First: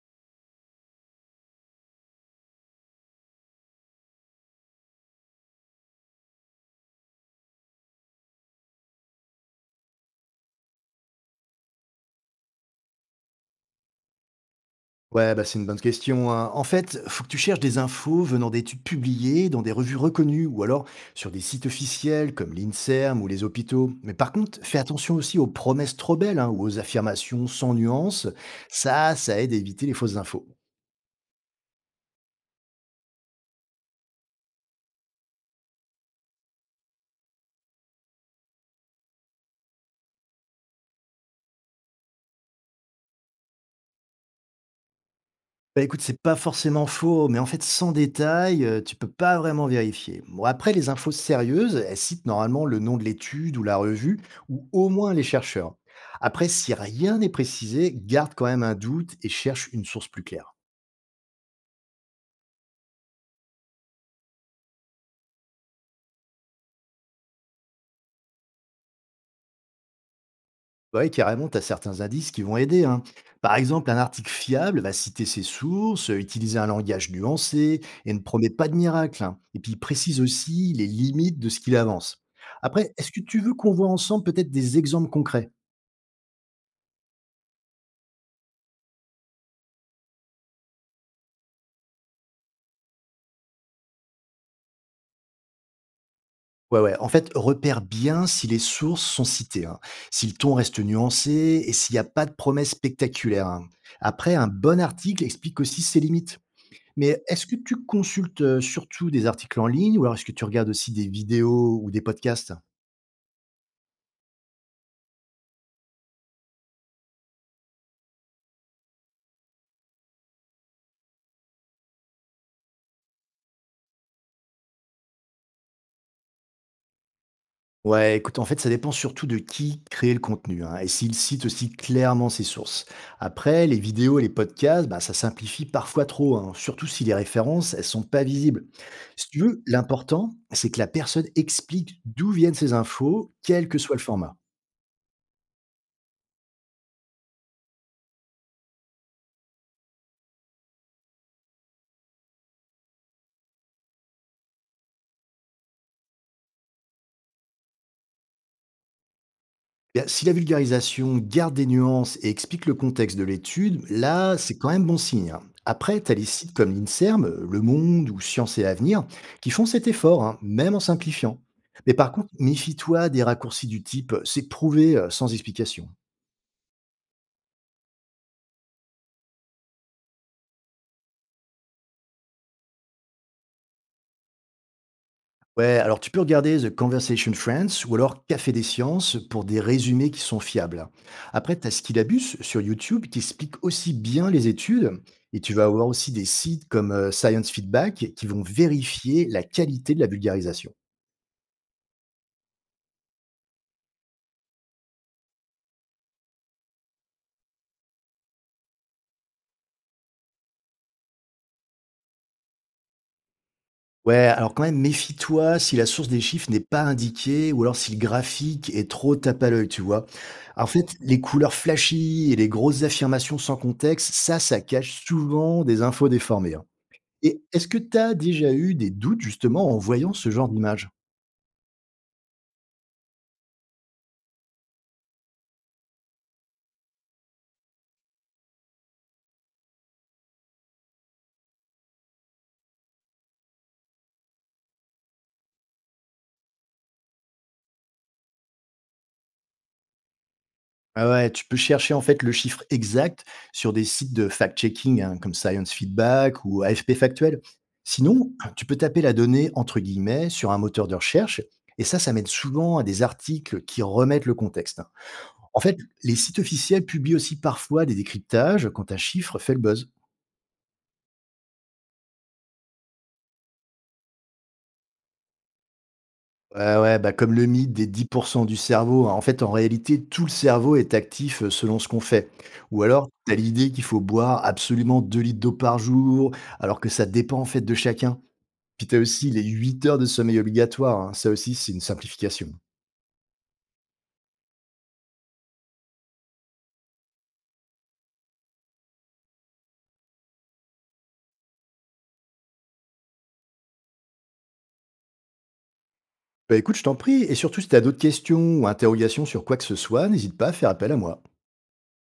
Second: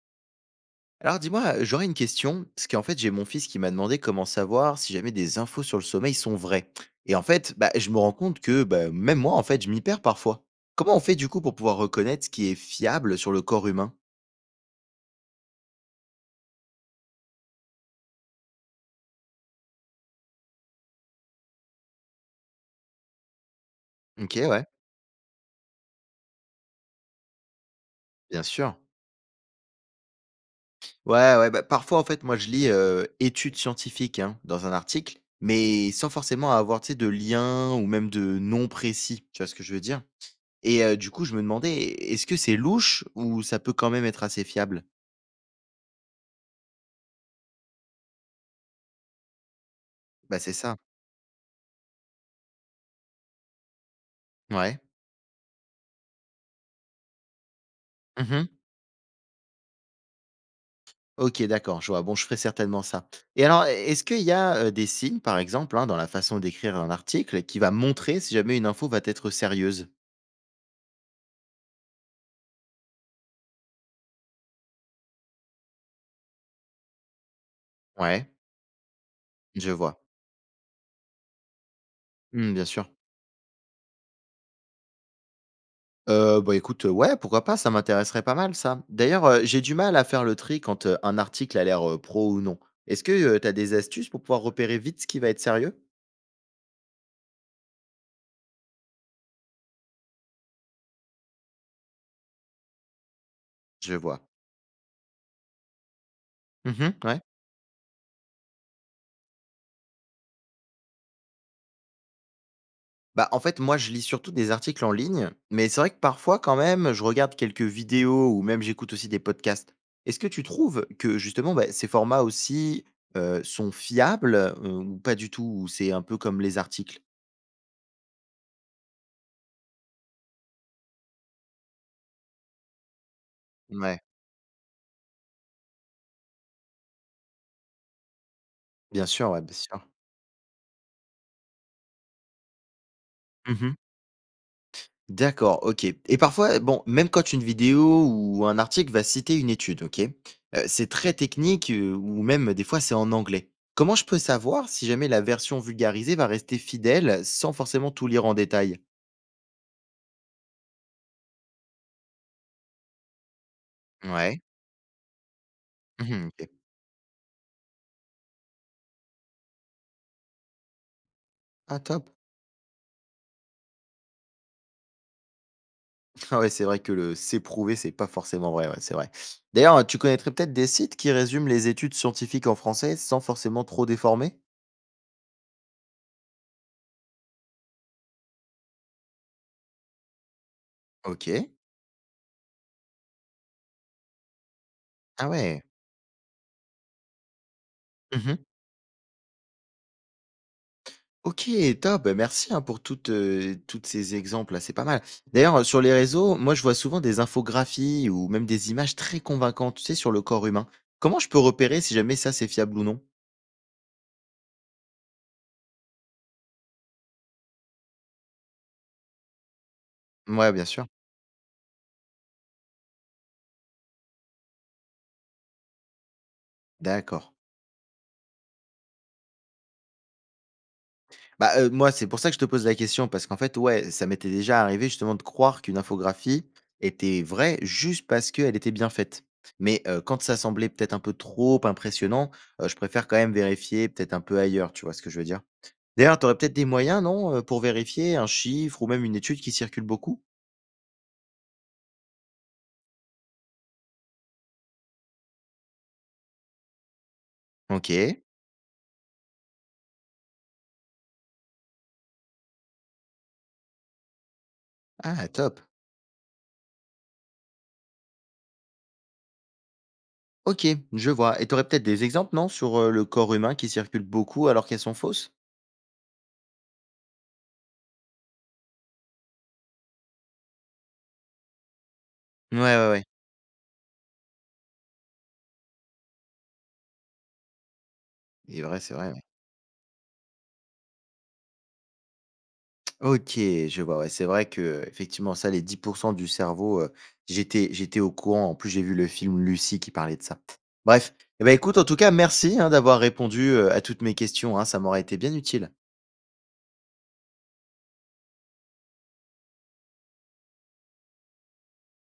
Alors dis-moi, j'aurais une question, parce qu'en fait j'ai mon fils qui m'a demandé comment savoir si jamais des infos sur le sommeil sont vraies. Et en fait, bah, je me rends compte que bah, même moi, en fait, je m'y perds parfois. Comment on fait du coup pour pouvoir reconnaître ce qui est fiable sur le corps humain? Ouais, bah, c'est une bonne question, hein. En fait, faut que tu cherches des infos venant d'études publiées dans des revues reconnues ou alors sur des sites officiels comme l'INSERM ou les hôpitaux. Mais par Ok, contre, ouais, fais attention aussi aux promesses trop belles, hein, ou aux affirmations sans nuance. bien sûr. Ça aide à éviter les fausses infos. Ouais, ouais, bah, parfois en fait, moi je lis études scientifiques hein, dans un article, mais sans forcément avoir tu sais, de lien ou même de nom précis, tu vois ce que je veux dire? Et du coup, je me demandais, est-ce que c'est louche ou ça peut quand même être assez fiable? Bah, écoute, c'est pas forcément faux, mais en fait, sans détail, tu peux pas vraiment vérifier. Bah Bon, c'est après, ça, les infos sérieuses, elles citent normalement le nom de l'étude ou la revue, ou ouais. au moins les chercheurs. Après, si rien n'est précisé, garde quand Mmh. même un doute et cherche une source plus claire. OK, d'accord, je vois. Bon, je ferai certainement ça. Et alors, est-ce qu'il y a, des signes, par exemple, hein, dans la façon d'écrire un article qui va montrer si jamais une info va être sérieuse? Ouais, carrément, tu as certains indices qui vont aider, hein. Par exemple, un article fiable va citer ses sources, utiliser un langage nuancé et ne Ouais, promet pas de miracle, hein. Et puis, je il vois. précise aussi les limites de ce qu'il avance. Mmh, bien sûr. Après, est-ce que tu veux qu'on voit ensemble peut-être des exemples concrets? Bah, écoute, ouais, pourquoi pas, ça m'intéresserait pas mal ça. D'ailleurs, j'ai du mal à faire le tri quand, un article a l'air, pro ou non. Est-ce que, tu as des astuces pour pouvoir repérer vite ce qui va être sérieux? Ouais, ouais. En fait, repère bien si les sources sont citées, hein, si le ton reste nuancé et s'il n'y a pas de promesses spectaculaires, hein. Je vois. Après, un bon article explique aussi ses limites. Mmh ouais. Mais est-ce que tu consultes surtout des articles en ligne ou alors est-ce que tu regardes aussi des vidéos ou des podcasts? Bah, en fait, moi, je lis surtout des articles en ligne, mais c'est vrai que parfois, quand même, je regarde quelques vidéos ou même j'écoute aussi des podcasts. Est-ce que tu trouves que justement, bah, ces formats aussi sont fiables ou pas du tout, ou c'est un peu comme les articles? Ouais, écoute, en fait, ça dépend surtout de qui crée le contenu, hein, et s'il cite aussi clairement ses sources. Après, les Ouais, vidéos et les podcasts, bah, ça simplifie parfois trop, hein, surtout si les références, elles sont pas visibles. bien Si sûr, tu ouais, bien veux, sûr. l'important, c'est que la personne explique d'où viennent ses infos, quel que soit le format. D'accord, OK, et parfois, bon, même quand une vidéo ou un article va citer une étude, OK? C'est très technique, ou même des fois c'est en anglais. Comment je peux savoir si jamais la version vulgarisée va rester fidèle sans forcément tout lire en détail? Eh bien, si la vulgarisation garde des nuances et explique le contexte de l'étude, là, Ouais. c'est quand même bon signe, hein. Après, tu as les Mmh. OK. sites comme l'INSERM, Le Monde ou Science et Avenir qui font cet effort, hein, même en simplifiant. Ah Mais top! par contre, méfie-toi des raccourcis du type c'est prouvé sans explication. Ah ouais, c'est vrai que le «c'est prouvé» c'est pas forcément vrai, ouais, c'est vrai. D'ailleurs, tu connaîtrais peut-être des sites qui résument les études scientifiques en français sans forcément trop déformer? Ouais, alors tu peux regarder The Conversation Friends ou alors Café des Sciences pour des résumés qui sont fiables. OK. Après, tu as Skillabus sur YouTube qui explique aussi bien les études Ah et tu ouais. vas avoir aussi des sites comme Science Feedback qui Mmh. vont vérifier la qualité de la vulgarisation. OK, top, bah, merci, hein, pour toutes, toutes ces exemples là, c'est pas mal. D'ailleurs, sur les réseaux, moi je vois souvent des infographies ou même des images très convaincantes, tu sais, sur le corps humain. Comment je peux repérer si jamais ça c'est fiable ou non? Ouais, alors quand même, méfie-toi si la source des chiffres n'est pas indiquée ou alors si le graphique est trop tape à l'œil, tu vois. Ouais En bien sûr. fait, les couleurs flashy et les grosses affirmations sans contexte, ça cache souvent des infos déformées, hein. D'accord. Et est-ce que tu as déjà eu des doutes justement en voyant ce genre d'image? Bah, moi c'est pour ça que je te pose la question parce qu'en fait, ouais, ça m'était déjà arrivé justement de croire qu'une infographie était vraie juste parce qu'elle était bien faite. Mais, quand ça semblait peut-être un peu trop impressionnant, je préfère quand même vérifier peut-être un peu ailleurs, tu vois ce que je veux dire? D'ailleurs, tu aurais peut-être des moyens, non, pour vérifier un chiffre ou même une étude qui circule beaucoup? Ah ouais, tu peux chercher en fait le chiffre exact sur des sites de fact-checking, hein, comme Science Feedback ou AFP Factuel. OK. Sinon, tu peux taper la donnée entre guillemets sur un moteur de recherche, et ça mène souvent à des articles qui remettent le contexte. Ah En top. fait, les sites officiels publient aussi parfois des décryptages quand un chiffre fait le buzz. OK, je vois, et tu aurais peut-être des exemples, non, sur, le corps humain qui circule beaucoup alors qu'elles sont fausses? Ouais, ouais, bah comme le mythe des 10% du cerveau, hein. En fait, en réalité, tout le cerveau est actif selon ce qu'on fait. Ouais, Ou ouais, ouais. alors, tu as l'idée qu'il faut boire absolument 2 litres d'eau par jour, alors que ça dépend en fait de chacun. Puis C'est tu as vrai, ouais. aussi les 8 heures de sommeil obligatoire, hein. Ça aussi, c'est une simplification. OK, je vois, ouais, c'est vrai que effectivement, ça, les 10 du cerveau, j'étais au courant. En plus, j'ai vu le film Lucy qui parlait de ça. Bref, eh bah, écoute, en tout cas, merci, hein, d'avoir répondu, à toutes mes questions, hein, ça m'aurait été bien utile. Bah écoute, je t'en prie. Et surtout, si tu as d'autres questions ou interrogations sur quoi que ce soit, n'hésite pas à faire appel à moi.